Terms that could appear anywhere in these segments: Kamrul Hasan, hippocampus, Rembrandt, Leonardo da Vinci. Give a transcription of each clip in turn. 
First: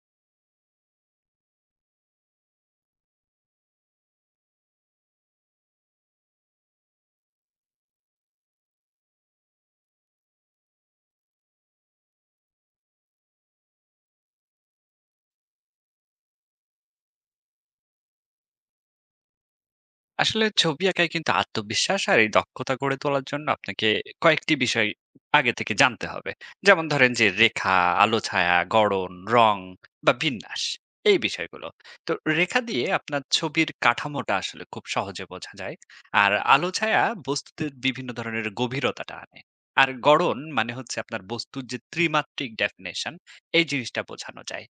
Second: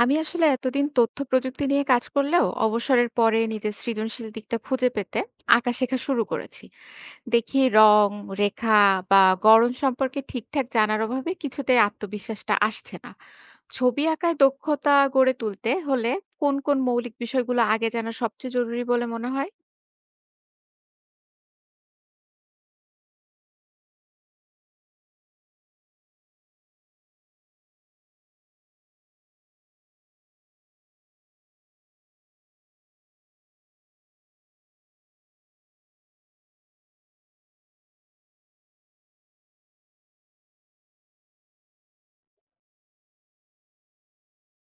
আমি আসলে এতদিন তথ্য প্রযুক্তি নিয়ে কাজ করলেও অবসরের পরে নিজের সৃজনশীল দিকটা খুঁজে পেতে আঁকা শেখা শুরু করেছি। দেখি রং, রেখা বা গড়ন সম্পর্কে ঠিকঠাক জানার অভাবে কিছুতে আত্মবিশ্বাসটা আসছে না। ছবি আঁকায় দক্ষতা গড়ে তুলতে হলে কোন কোন মৌলিক বিষয়গুলো আগে জানা সবচেয়ে জরুরি বলে মনে হয়? আসলে ছবি আঁকায় কিন্তু আত্মবিশ্বাস আর এই দক্ষতা গড়ে তোলার জন্য আপনাকে কয়েকটি বিষয় আগে থেকে জানতে হবে। যেমন ধরেন যে রেখা, আলো ছায়া, গড়ন, রং বা বিন্যাস, এই বিষয়গুলো। তো রেখা দিয়ে আপনার ছবির কাঠামোটা আসলে খুব সহজে বোঝা যায়। আর আলো ছায়া বস্তুতে বিভিন্ন ধরনের গভীরতাটা আনে। আর গড়ন মানে হচ্ছে আপনার বস্তুর যে ত্রিমাত্রিক ডেফিনেশন, এই জিনিসটা বোঝানো যায়।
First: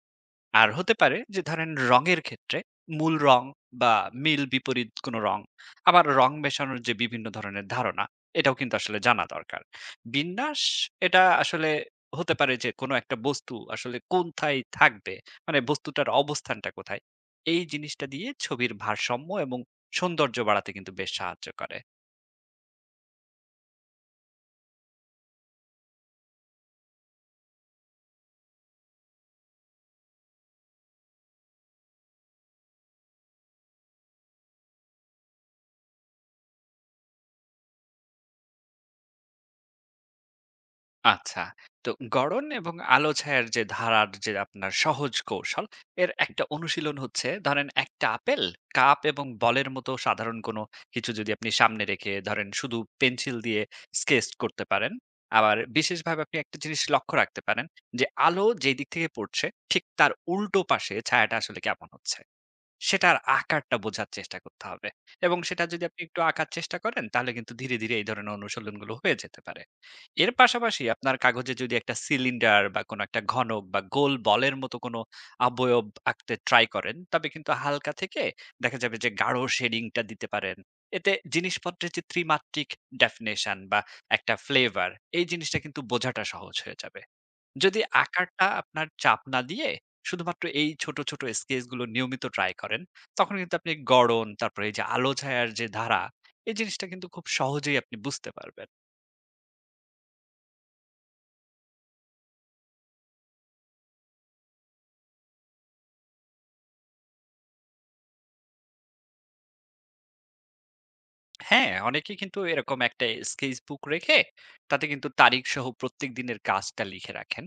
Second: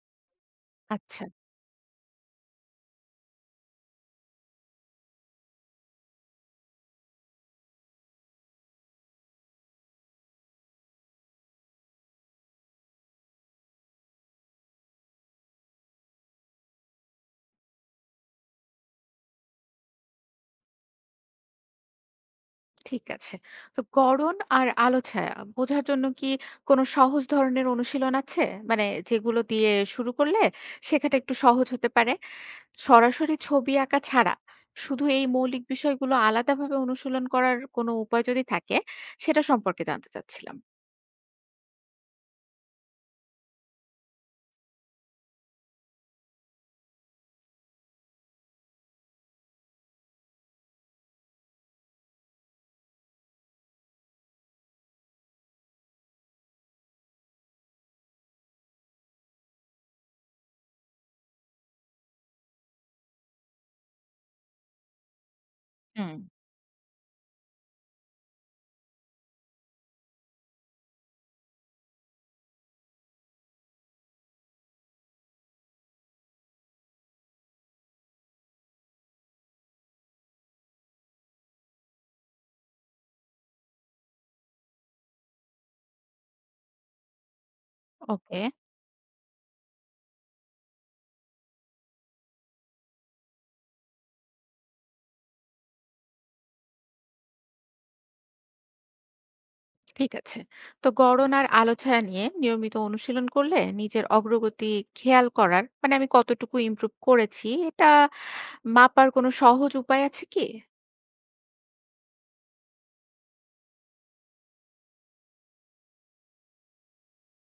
আর হতে পারে আচ্ছা। যে ধরেন রঙের ক্ষেত্রে মূল রং বা মিল বিপরীত কোনো রং, আবার রং মেশানোর যে বিভিন্ন ধরনের ধারণা, এটাও কিন্তু আসলে জানা দরকার। বিন্যাস, এটা আসলে হতে পারে যে কোনো একটা বস্তু আসলে কোথায় থাকবে, মানে বস্তুটার অবস্থানটা কোথায়। এই জিনিসটা দিয়ে ছবির ভারসাম্য এবং সৌন্দর্য বাড়াতে কিন্তু বেশ সাহায্য করে। ঠিক আছে। তো গড়ন আর আলো ছায়া বোঝার জন্য কি কোনো সহজ ধরনের অনুশীলন আছে, মানে যেগুলো দিয়ে শুরু করলে শেখাটা একটু সহজ হতে পারে? সরাসরি ছবি আঁকা ছাড়া শুধু এই মৌলিক বিষয়গুলো আলাদাভাবে অনুশীলন করার কোনো উপায় যদি থাকে, সেটা সম্পর্কে জানতে চাচ্ছিলাম। আচ্ছা। তো গড়ন এবং আলো ছায়ার যে ধারার যে আপনার সহজ কৌশল, এর একটা অনুশীলন হচ্ছে ধরেন একটা আপেল, কাপ এবং বলের মতো সাধারণ কোনো কিছু যদি আপনি সামনে রেখে ধরেন শুধু পেন্সিল দিয়ে স্কেচ করতে পারেন। আবার বিশেষভাবে আপনি একটা জিনিস লক্ষ্য রাখতে পারেন যে আলো যেই দিক থেকে পড়ছে ঠিক তার উল্টো পাশে ছায়াটা আসলে কেমন হচ্ছে। সেটার আকারটা বোঝার চেষ্টা করতে হবে। এবং সেটা যদি আপনি হুম। একটু আঁকার চেষ্টা করেন তাহলে কিন্তু ধীরে, ধীরে এই ধরনের অনুশীলনগুলো হয়ে যেতে পারে। এর পাশাপাশি আপনার কাগজে যদি একটা সিলিন্ডার বা কোনো একটা ঘনক বা গোল বলের মতো কোনো অবয়ব আঁকতে ট্রাই করেন, তবে কিন্তু হালকা থেকে দেখা যাবে যে গাঢ় শেডিংটা দিতে পারেন। এতে জিনিসপত্রের যে ত্রিমাত্রিক ডেফিনিশন বা একটা ফ্লেভার, এই জিনিসটা কিন্তু বোঝাটা সহজ হয়ে যাবে। যদি ওকে। আকারটা আপনার চাপ না দিয়ে শুধুমাত্র এই ছোট, ছোট স্কেচ গুলো নিয়মিত ট্রাই করেন, তখন কিন্তু আপনি গড়ন, তারপরে এই যে আলো ছায়ার যে ধারা, এই জিনিসটা কিন্তু খুব সহজেই আপনি বুঝতে পারবেন। ঠিক আছে। তো গড়ন আর আলো ছায়া নিয়ে নিয়মিত অনুশীলন করলে নিজের অগ্রগতি খেয়াল করার, মানে আমি কতটুকু ইমপ্রুভ করেছি, এটা মাপার কোনো সহজ উপায় আছে কি? হ্যাঁ, অনেকেই কিন্তু এরকম একটা স্কেচ বুক রেখে তাতে কিন্তু তারিখ সহ প্রত্যেক দিনের কাজটা লিখে রাখেন।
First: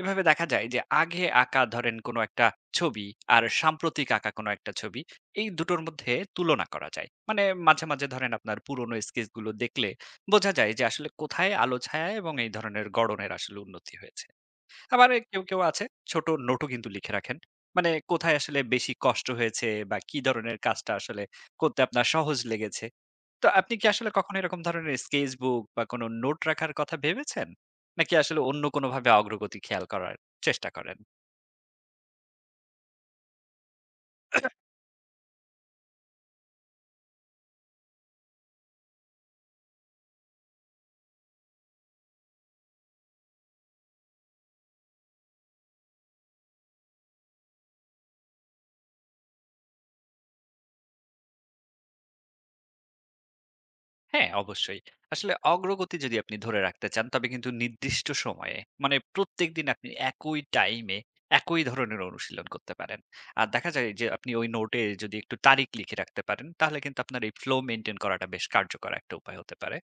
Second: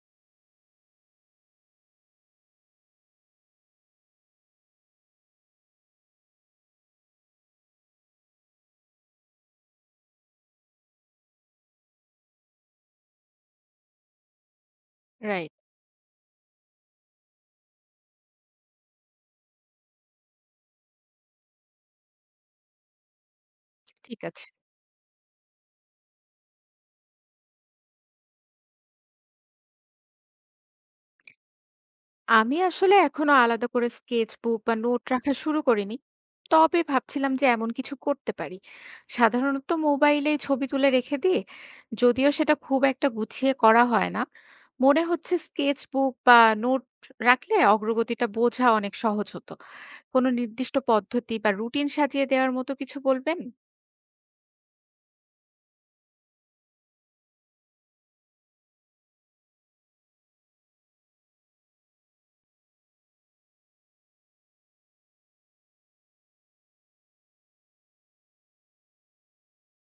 এভাবে দেখা যায় যে আগে আঁকা ধরেন কোনো একটা ছবি আর সাম্প্রতিক আঁকা কোনো একটা ছবি, এই দুটোর মধ্যে তুলনা করা যায়। মানে মাঝে, মাঝে ধরেন আপনার পুরনো স্কেচগুলো দেখলে বোঝা যায় যে আসলে কোথায় আলো ছায়া এবং এই ধরনের গড়নের আসলে উন্নতি হয়েছে। আবার এ কেউ, রাইট। কেউ আছে ছোট নোটও কিন্তু লিখে রাখেন। মানে কোথায় আসলে বেশি কষ্ট হয়েছে বা কি ধরনের কাজটা আসলে করতে আপনার সহজ লেগেছে। তো আপনি কি আসলে ঠিক কখনো আছে। এরকম ধরনের স্কেচ বুক বা কোনো নোট রাখার কথা ভেবেছেন? নাকি আসলে অন্য কোনোভাবে অগ্রগতি খেয়াল করার চেষ্টা করেন? আমি আসলে এখনো আলাদা করে স্কেচবুক বা নোট রাখা শুরু করিনি। তবে ভাবছিলাম যে এমন কিছু করতে পারি। সাধারণত মোবাইলে ছবি তুলে রেখে দিই। যদিও সেটা খুব একটা গুছিয়ে করা হয় না। মনে হচ্ছে স্কেচবুক বা নোট রাখলে অগ্রগতিটা বোঝা অনেক সহজ হতো। কোনো নির্দিষ্ট পদ্ধতি বা রুটিন সাজিয়ে দেওয়ার মতো কিছু বলবেন? হ্যাঁ, অবশ্যই। আসলে অগ্রগতি যদি আপনি ধরে রাখতে চান, তবে কিন্তু নির্দিষ্ট সময়ে, মানে প্রত্যেকদিন আপনি একই টাইমে একই ধরনের অনুশীলন করতে পারেন। আর দেখা যায় যে আপনি ওই নোটে যদি একটু তারিখ লিখে রাখতে পারেন, তাহলে কিন্তু আপনার এই ফ্লো মেইনটেইন করাটা বেশ কার্যকর একটা উপায় হতে পারে।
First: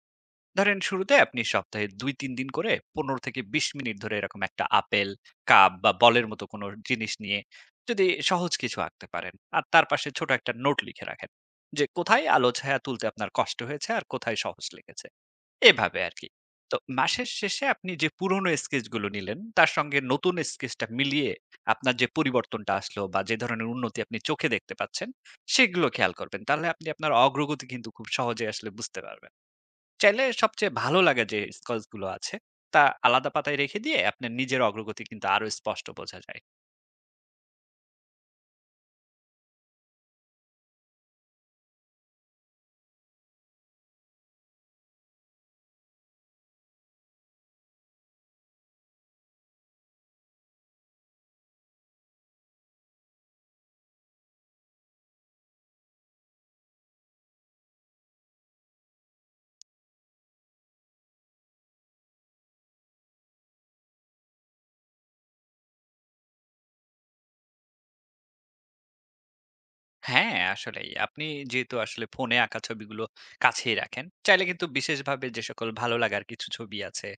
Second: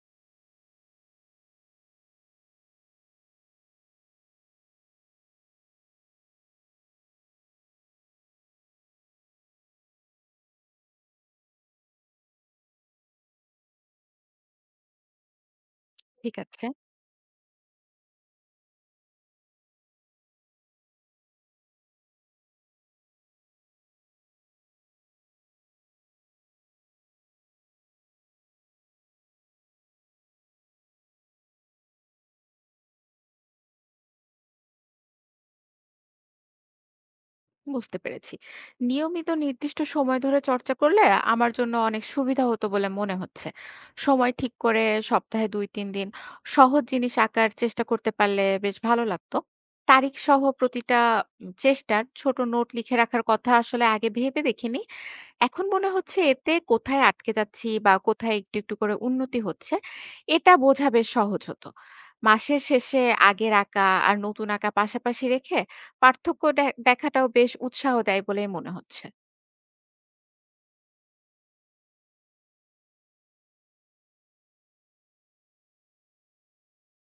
ধরেন শুরুতে আপনি সপ্তাহে ২-৩ দিন করে ১৫ থেকে ২০ মিনিট ধরে এরকম একটা আপেল, কাপ বা বলের মতো কোনো জিনিস নিয়ে যদি সহজ কিছু আঁকতে পারেন। আর তার পাশে ছোট একটা নোট লিখে রাখেন যে কোথায় আলো ছায়া তুলতে আপনার কষ্ট হয়েছে আর কোথায় সহজ লেগেছে। এভাবে আরকি। ঠিক আছে। তো মাসের শেষে আপনি যে পুরনো স্কেচগুলো নিলেন তার সঙ্গে নতুন স্কেচটা মিলিয়ে আপনার যে পরিবর্তনটা আসলো বা যে ধরনের উন্নতি আপনি চোখে দেখতে পাচ্ছেন সেগুলো খেয়াল করবেন। তাহলে আপনি আপনার অগ্রগতি কিন্তু খুব সহজেই আসলে বুঝতে পারবেন। চাইলে সবচেয়ে ভালো লাগে যে স্কচগুলো আছে তা আলাদা পাতায় রেখে দিয়ে আপনার নিজের অগ্রগতি কিন্তু আরো স্পষ্ট বোঝা যায়। বুঝতে পেরেছি। নিয়মিত নির্দিষ্ট সময় ধরে চর্চা করলে আমার জন্য অনেক সুবিধা হতো বলে মনে হচ্ছে। সময় ঠিক করে সপ্তাহে ২-৩ দিন সহজ জিনিস আঁকার চেষ্টা করতে পারলে বেশ ভালো লাগতো। তারিখ সহ প্রতিটা চেষ্টার ছোট নোট লিখে রাখার কথা আসলে আগে ভেবে দেখিনি। এখন মনে হচ্ছে এতে কোথায় আটকে যাচ্ছি বা কোথায় একটু, একটু করে উন্নতি হচ্ছে, এটা বোঝা বেশ সহজ হতো। মাসের শেষে আগের আঁকা আর নতুন আঁকা পাশাপাশি রেখে পার্থক্য দেখাটাও বেশ উৎসাহ দেয় বলেই মনে হচ্ছে। হ্যাঁ, আসলেই আপনি যেহেতু আসলে ফোনে আঁকা ছবিগুলো কাছেই রাখেন, চাইলে কিন্তু বিশেষভাবে যে সকল ভালো লাগার কিছু ছবি আছে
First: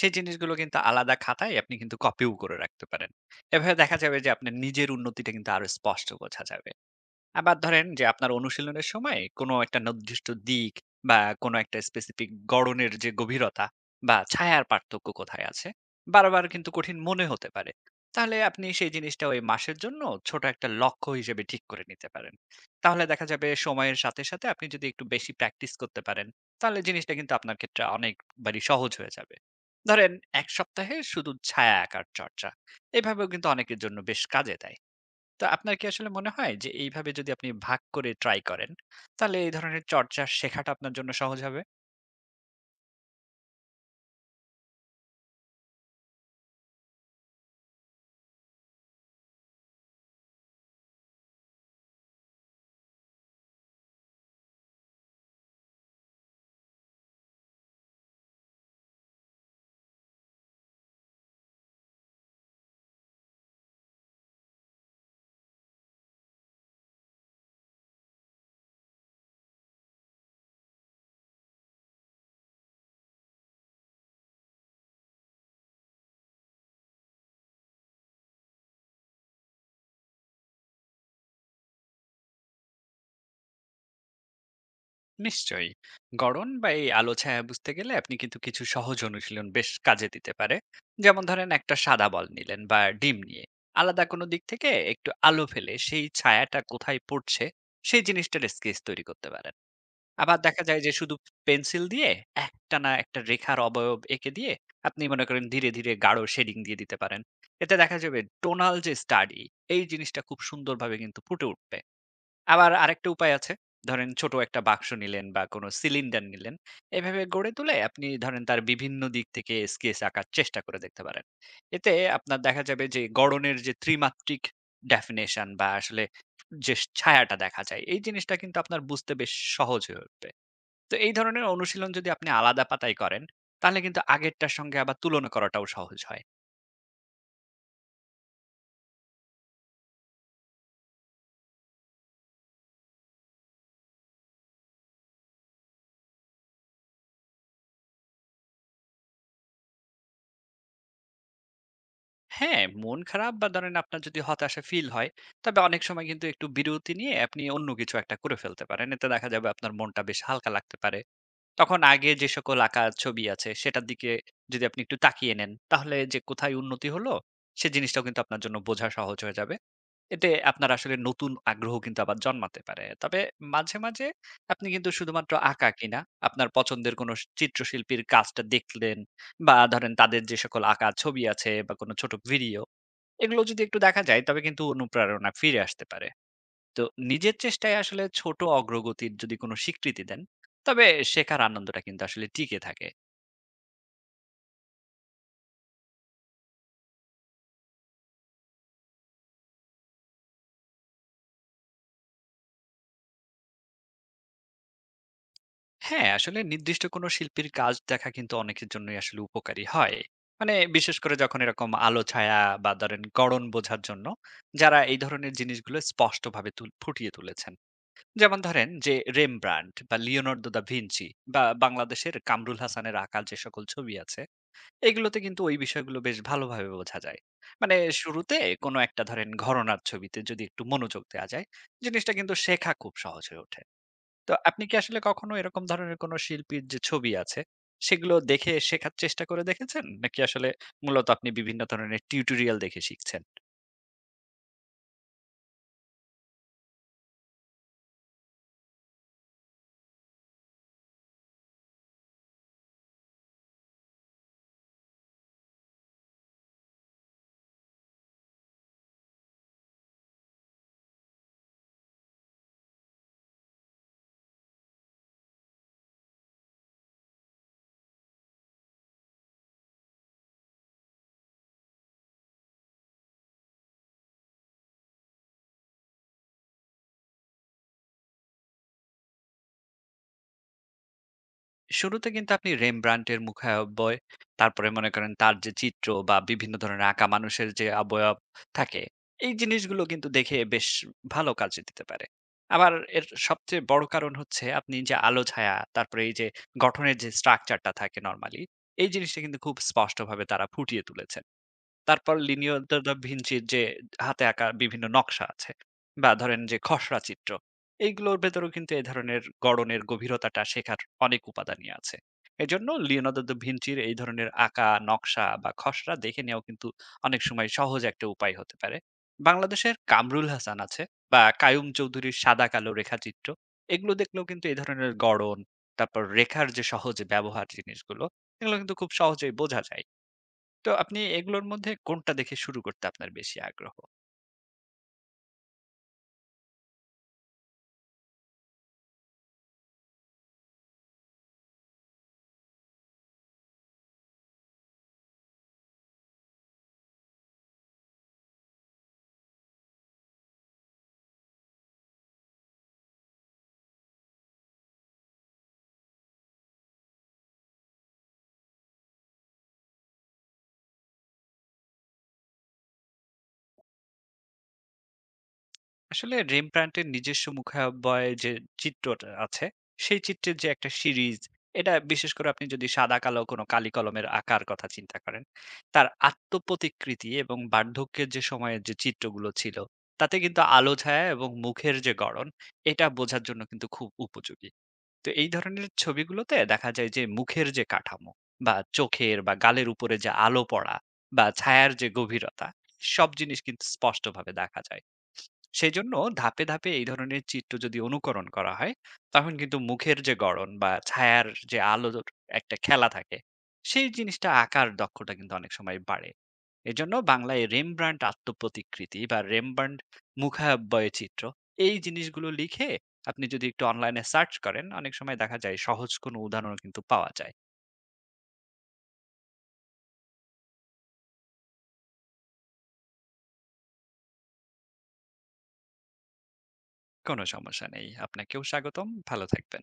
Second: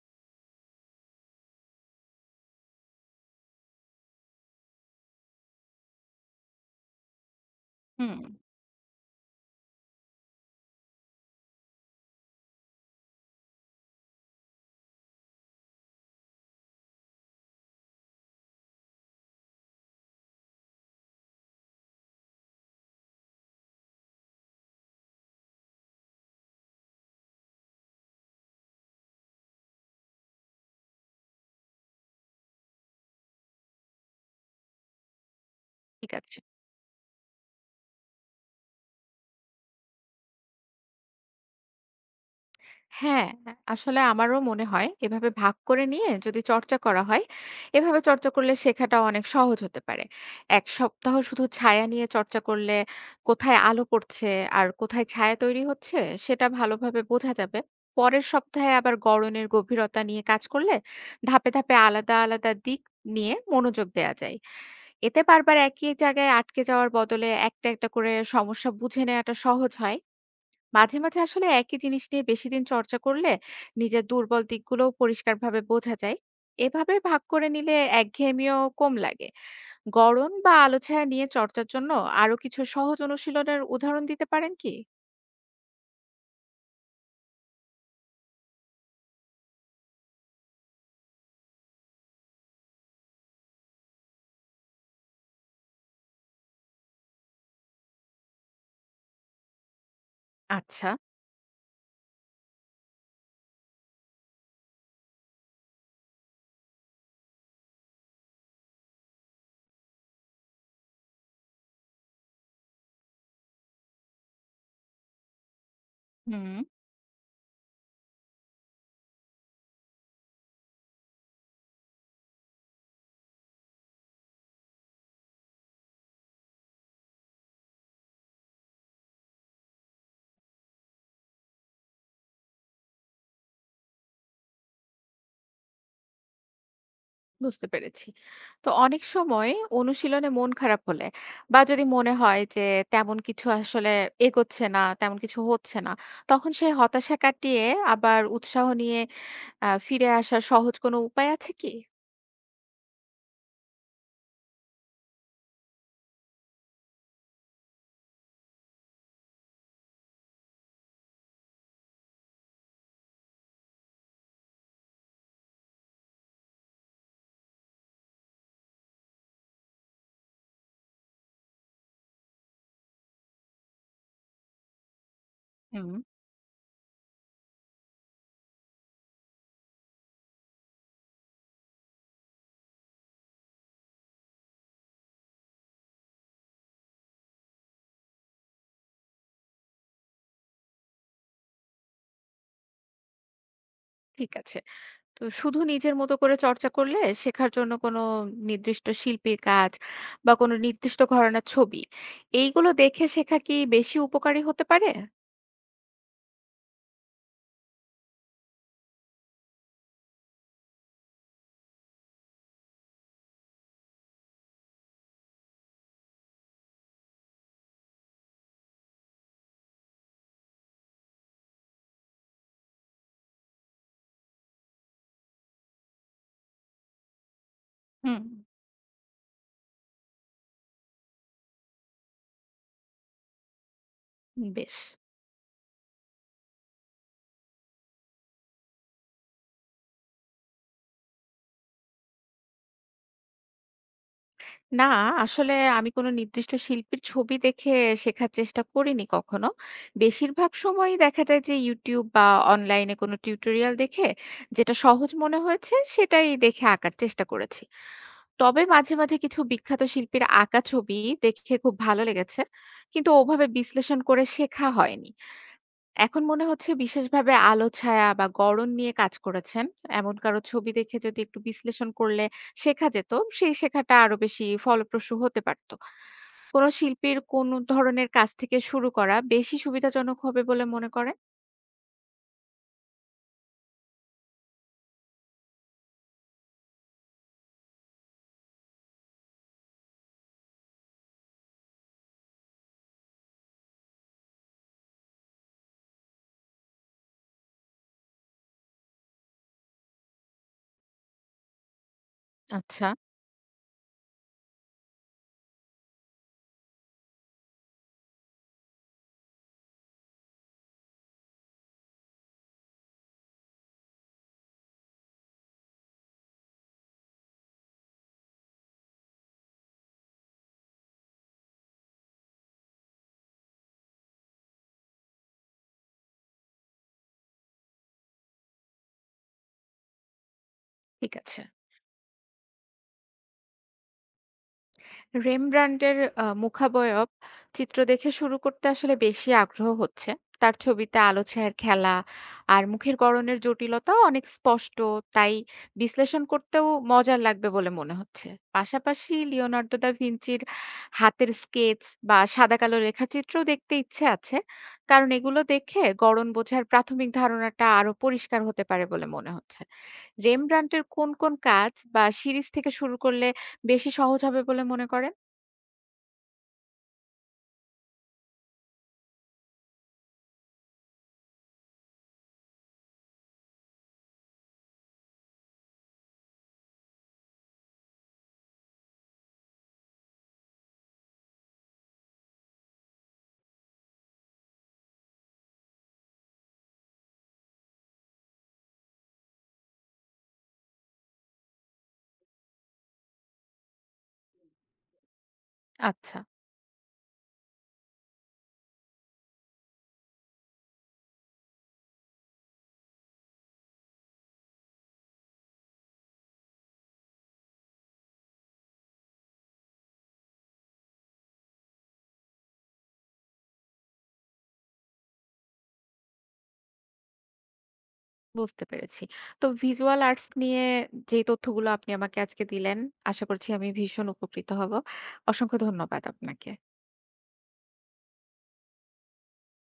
সেই জিনিসগুলো কিন্তু আলাদা খাতায় আপনি কিন্তু কপিও করে রাখতে পারেন। এভাবে দেখা যাবে যে আপনার নিজের উন্নতিটা কিন্তু আরো স্পষ্ট বোঝা যাবে। আবার ধরেন যে হুম। আপনার অনুশীলনের সময় কোনো একটা নির্দিষ্ট দিক বা কোনো একটা স্পেসিফিক গড়নের যে গভীরতা বা ছায়ার পার্থক্য কোথায় আছে, বারবার কিন্তু কঠিন মনে হতে পারে। তাহলে আপনি সেই জিনিসটা ওই মাসের জন্য ছোট একটা লক্ষ্য হিসেবে ঠিক করে নিতে পারেন। তাহলে দেখা যাবে সময়ের সাথে সাথে আপনি যদি একটু বেশি প্র্যাকটিস করতে পারেন, তাহলে জিনিসটা কিন্তু আপনার ক্ষেত্রে অনেকবারই সহজ হয়ে যাবে। ধরেন এক সপ্তাহে শুধু ছায়া আঁকার চর্চা, এভাবেও কিন্তু অনেকের জন্য বেশ কাজে দেয়। তো আপনার কি আসলে ঠিক মনে আছে। হয় যে এইভাবে যদি আপনি ভাগ করে ট্রাই করেন, তাহলে এই ধরনের চর্চা শেখাটা আপনার জন্য সহজ হবে? হ্যাঁ, আসলে আমারও মনে হয় এভাবে ভাগ করে নিয়ে যদি চর্চা করা হয়, এভাবে চর্চা করলে শেখাটা অনেক সহজ হতে পারে। ১ সপ্তাহ শুধু ছায়া নিয়ে চর্চা করলে কোথায় আলো পড়ছে আর কোথায় ছায়া তৈরি হচ্ছে সেটা ভালোভাবে বোঝা যাবে। পরের সপ্তাহে আবার গড়নের গভীরতা নিয়ে কাজ করলে ধাপে, ধাপে আলাদা, আলাদা দিক নিয়ে মনোযোগ দেয়া যায়। এতে বারবার একই জায়গায় আটকে যাওয়ার বদলে একটা, একটা করে সমস্যা বুঝে নেয়াটা সহজ হয়। মাঝে, মাঝে আসলে একই জিনিস নিয়ে বেশিদিন চর্চা করলে নিজের দুর্বল দিকগুলোও পরিষ্কারভাবে বোঝা যায়। এভাবে ভাগ করে নিলে একঘেয়েমিও কম লাগে। গড়ন বা আলো ছায়া নিয়ে চর্চার জন্য আরো কিছু সহজ অনুশীলনের উদাহরণ দিতে পারেন কি? নিশ্চয়ই। গড়ন বা এই আলো ছায়া বুঝতে গেলে আপনি কিন্তু কিছু সহজ অনুশীলন বেশ কাজে দিতে পারে। যেমন ধরেন একটা সাদা বল নিলেন বা ডিম নিয়ে আলাদা কোনো দিক থেকে একটু আলো ফেলে সেই ছায়াটা কোথায় পড়ছে সেই জিনিসটার স্কেচ তৈরি করতে পারেন। আবার দেখা যায় আচ্ছা। যে শুধু পেন্সিল দিয়ে একটানা একটা রেখার অবয়ব এঁকে দিয়ে আপনি মনে করেন ধীরে ধীরে গাঢ় শেডিং দিয়ে দিতে পারেন। এতে দেখা যাবে টোনাল যে স্টাডি, এই জিনিসটা খুব সুন্দরভাবে কিন্তু ফুটে উঠবে। আবার আরেকটা উপায় আছে। ধরেন ছোট একটা বাক্স নিলেন বা কোনো সিলিন্ডার নিলেন। হুম। এভাবে গড়ে তুলে আপনি ধরেন তার বিভিন্ন দিক থেকে স্কেচ আঁকার চেষ্টা করে দেখতে পারেন। এতে আপনার দেখা যাবে যে গড়নের যে ত্রিমাত্রিক ডেফিনিশন বা আসলে যে ছায়াটা দেখা যায়, এই জিনিসটা কিন্তু আপনার বুঝতে বেশ সহজ হয়ে উঠবে। তো এই ধরনের অনুশীলন যদি আপনি আলাদা পাতায় করেন, তাহলে কিন্তু আগেরটার সঙ্গে আবার তুলনা করাটাও সহজ হয়। বুঝতে পেরেছি। তো অনেক সময় অনুশীলনে মন খারাপ হলে বা যদি মনে হয় যে তেমন কিছু আসলে এগোচ্ছে না, তেমন কিছু হচ্ছে না, তখন সেই হতাশা কাটিয়ে আবার উৎসাহ নিয়ে ফিরে আসার সহজ কোনো উপায় আছে কি? হ্যাঁ, মন খারাপ বা ধরেন আপনার যদি হতাশা ফিল হয়, তবে অনেক সময় কিন্তু একটু বিরতি নিয়ে আপনি অন্য কিছু একটা করে ফেলতে পারেন। এতে দেখা যাবে আপনার মনটা বেশ হালকা লাগতে পারে। তখন আগে যে সকল আঁকা ছবি আছে, সেটার দিকে যদি আপনি একটু তাকিয়ে নেন, তাহলে যে কোথায় উন্নতি হলো, সে জিনিসটাও কিন্তু আপনার জন্য বোঝা সহজ হয়ে যাবে। এতে আপনার আসলে নতুন আগ্রহ কিন্তু আবার জন্মাতে পারে। তবে মাঝে, মাঝে আপনি কিন্তু শুধুমাত্র আঁকা হুম। কিনা, আপনার পছন্দের কোনো চিত্রশিল্পীর কাজটা দেখলেন বা ধরেন তাদের যে সকল আঁকা ছবি আছে বা কোনো ছোট ভিডিও, এগুলো যদি একটু দেখা যায় তবে কিন্তু অনুপ্রেরণা ফিরে আসতে পারে। তো নিজের চেষ্টায় আসলে ছোট অগ্রগতির যদি কোনো স্বীকৃতি দেন, তবে শেখার আনন্দটা কিন্তু আসলে টিকে থাকে। ঠিক আছে। তো শুধু নিজের মতো করে চর্চা করলে শেখার জন্য কোনো নির্দিষ্ট শিল্পীর কাজ বা কোনো নির্দিষ্ট ঘরানার ছবি এইগুলো দেখে শেখা কি বেশি উপকারী হতে পারে? হ্যাঁ, আসলে নির্দিষ্ট কোনো শিল্পীর কাজ দেখা কিন্তু অনেকের জন্যই আসলে উপকারী হয়। মানে বিশেষ করে যখন এরকম আলো ছায়া বা ধরেন গড়ন বোঝার জন্য যারা এই ধরনের জিনিসগুলো স্পষ্টভাবে ফুটিয়ে তুলেছেন। যেমন ধরেন যে রেমব্রান্ড বা লিওনার্দো দা ভিঞ্চি বা বাংলাদেশের কামরুল হাসানের আঁকা যে সকল ছবি আছে, এগুলোতে কিন্তু ওই বিষয়গুলো বেশ ভালোভাবে বোঝা যায়। মানে হুম। শুরুতে কোনো একটা ধরেন ঘরানার ছবিতে যদি একটু মনোযোগ দেয়া যায়, জিনিসটা কিন্তু শেখা খুব সহজ হয়ে ওঠে। তো আপনি কি বেশ। আসলে কখনো এরকম ধরনের কোনো শিল্পীর যে ছবি আছে, সেগুলো দেখে শেখার চেষ্টা করে দেখেছেন? নাকি আসলে মূলত আপনি বিভিন্ন ধরনের টিউটোরিয়াল দেখে শিখছেন? না, আসলে আমি কোনো নির্দিষ্ট শিল্পীর ছবি দেখে শেখার চেষ্টা করিনি কখনো। বেশিরভাগ সময়ই দেখা যায় যে YouTube বা অনলাইনে কোনো টিউটোরিয়াল দেখে যেটা সহজ মনে হয়েছে সেটাই দেখে আঁকার চেষ্টা করেছি। তবে মাঝে, মাঝে কিছু বিখ্যাত শিল্পীর আঁকা ছবি দেখে খুব ভালো লেগেছে। কিন্তু ওভাবে বিশ্লেষণ করে শেখা হয়নি। এখন মনে হচ্ছে বিশেষভাবে আলো ছায়া বা গড়ন নিয়ে কাজ করেছেন এমন কারো ছবি দেখে যদি একটু বিশ্লেষণ করলে শেখা যেত, সেই শেখাটা আরো বেশি ফলপ্রসূ হতে পারত। কোন শিল্পীর কোন ধরনের কাজ থেকে শুরু করা বেশি সুবিধাজনক হবে বলে মনে করেন? শুরুতে কিন্তু আপনি Rembrandt এর মুখাবয়ব, তারপরে মনে করেন তার যে চিত্র বা বিভিন্ন ধরনের আঁকা মানুষের যে অবয়ব থাকে, এই জিনিসগুলো কিন্তু দেখে বেশ ভালো কাজে দিতে পারে। আবার এর সবচেয়ে বড় কারণ হচ্ছে আপনি যে আলো ছায়া, তারপরে এই যে গঠনের যে স্ট্রাকচারটা থাকে নরমালি, এই জিনিসটা কিন্তু খুব স্পষ্টভাবে তারা ফুটিয়ে তুলেছে। তারপর লিওনার্দো আচ্ছা। দা ভিঞ্চির যে হাতে আঁকা বিভিন্ন নকশা আছে বা ধরেন যে খসড়া চিত্র, এইগুলোর ভেতরেও কিন্তু এ ধরনের গড়নের গভীরতাটা শেখার অনেক উপাদানই আছে। এজন্য লিওনার্দো দা ভিঞ্চির এই ধরনের আঁকা, নকশা বা খসড়া দেখে নেওয়াও কিন্তু অনেক সময় সহজ একটা উপায় হতে পারে। বাংলাদেশের কামরুল হাসান আছে বা কায়ুম চৌধুরীর সাদা-কালো রেখাচিত্র, এগুলো দেখলেও কিন্তু এ ধরনের গড়ন, তারপর রেখার যে সহজ ব্যবহার জিনিসগুলো, এগুলো কিন্তু খুব সহজেই বোঝা যায়। তো আপনি ঠিক আছে। এগুলোর মধ্যে কোনটা দেখে শুরু করতে আপনার বেশি আগ্রহ? রেমব্রান্ডের মুখাবয়ব চিত্র দেখে শুরু করতে আসলে বেশি আগ্রহ হচ্ছে। তার ছবিতে আলো ছায়ার খেলা আর মুখের গড়নের জটিলতা অনেক স্পষ্ট। তাই বিশ্লেষণ করতেও মজার লাগবে বলে মনে হচ্ছে। পাশাপাশি লিওনার্দো দা ভিঞ্চির হাতের স্কেচ বা সাদা-কালো রেখাচিত্রও দেখতে ইচ্ছে আছে। কারণ এগুলো দেখে গড়ন বোঝার প্রাথমিক ধারণাটা আরো পরিষ্কার হতে পারে বলে মনে হচ্ছে। রেমব্রান্ডের কোন, কোন কাজ বা সিরিজ থেকে শুরু করলে বেশি সহজ হবে বলে মনে করেন? আসলে রেমপ্রান্টের নিজস্ব মুখাবয় যে চিত্রটা আছে, সেই চিত্রের যে একটা সিরিজ, এটা বিশেষ করে আপনি যদি সাদা-কালো কোনো কালি-কলমের আঁকার কথা চিন্তা করেন, তার আত্মপ্রতিকৃতি এবং বার্ধক্যের যে সময়ের যে চিত্রগুলো ছিল, তাতে কিন্তু আলো-ছায়া এবং মুখের যে গড়ন, এটা বোঝার জন্য কিন্তু খুব উপযোগী। তো এই ধরনের ছবিগুলোতে দেখা যায় যে মুখের যে কাঠামো বা চোখের বা গালের উপরে যে আলো পড়া বা ছায়ার যে গভীরতা, সব জিনিস কিন্তু স্পষ্টভাবে দেখা যায়। সেই জন্য আচ্ছা। ধাপে ধাপে এই ধরনের চিত্র যদি অনুকরণ করা হয়, তখন কিন্তু মুখের যে গড়ন বা ছায়ার যে আলোর একটা খেলা থাকে, সেই জিনিসটা আঁকার দক্ষতা কিন্তু অনেক সময় বাড়ে। এজন্য বাংলায় রেমব্রান্ড আত্মপ্রতিকৃতি বা রেমব্রান্ড মুখাব্যয় চিত্র, এই জিনিসগুলো লিখে আপনি যদি একটু অনলাইনে সার্চ করেন, অনেক সময় দেখা যায় সহজ কোনো উদাহরণও কিন্তু পাওয়া যায়। বুঝতে পেরেছি। তো ভিজুয়াল আর্টস নিয়ে যে তথ্যগুলো আপনি আমাকে আজকে দিলেন, আশা করছি আমি ভীষণ উপকৃত হব। অসংখ্য ধন্যবাদ আপনাকে। কোনো সমস্যা নেই। আপনাকেও স্বাগতম। ভালো থাকবেন।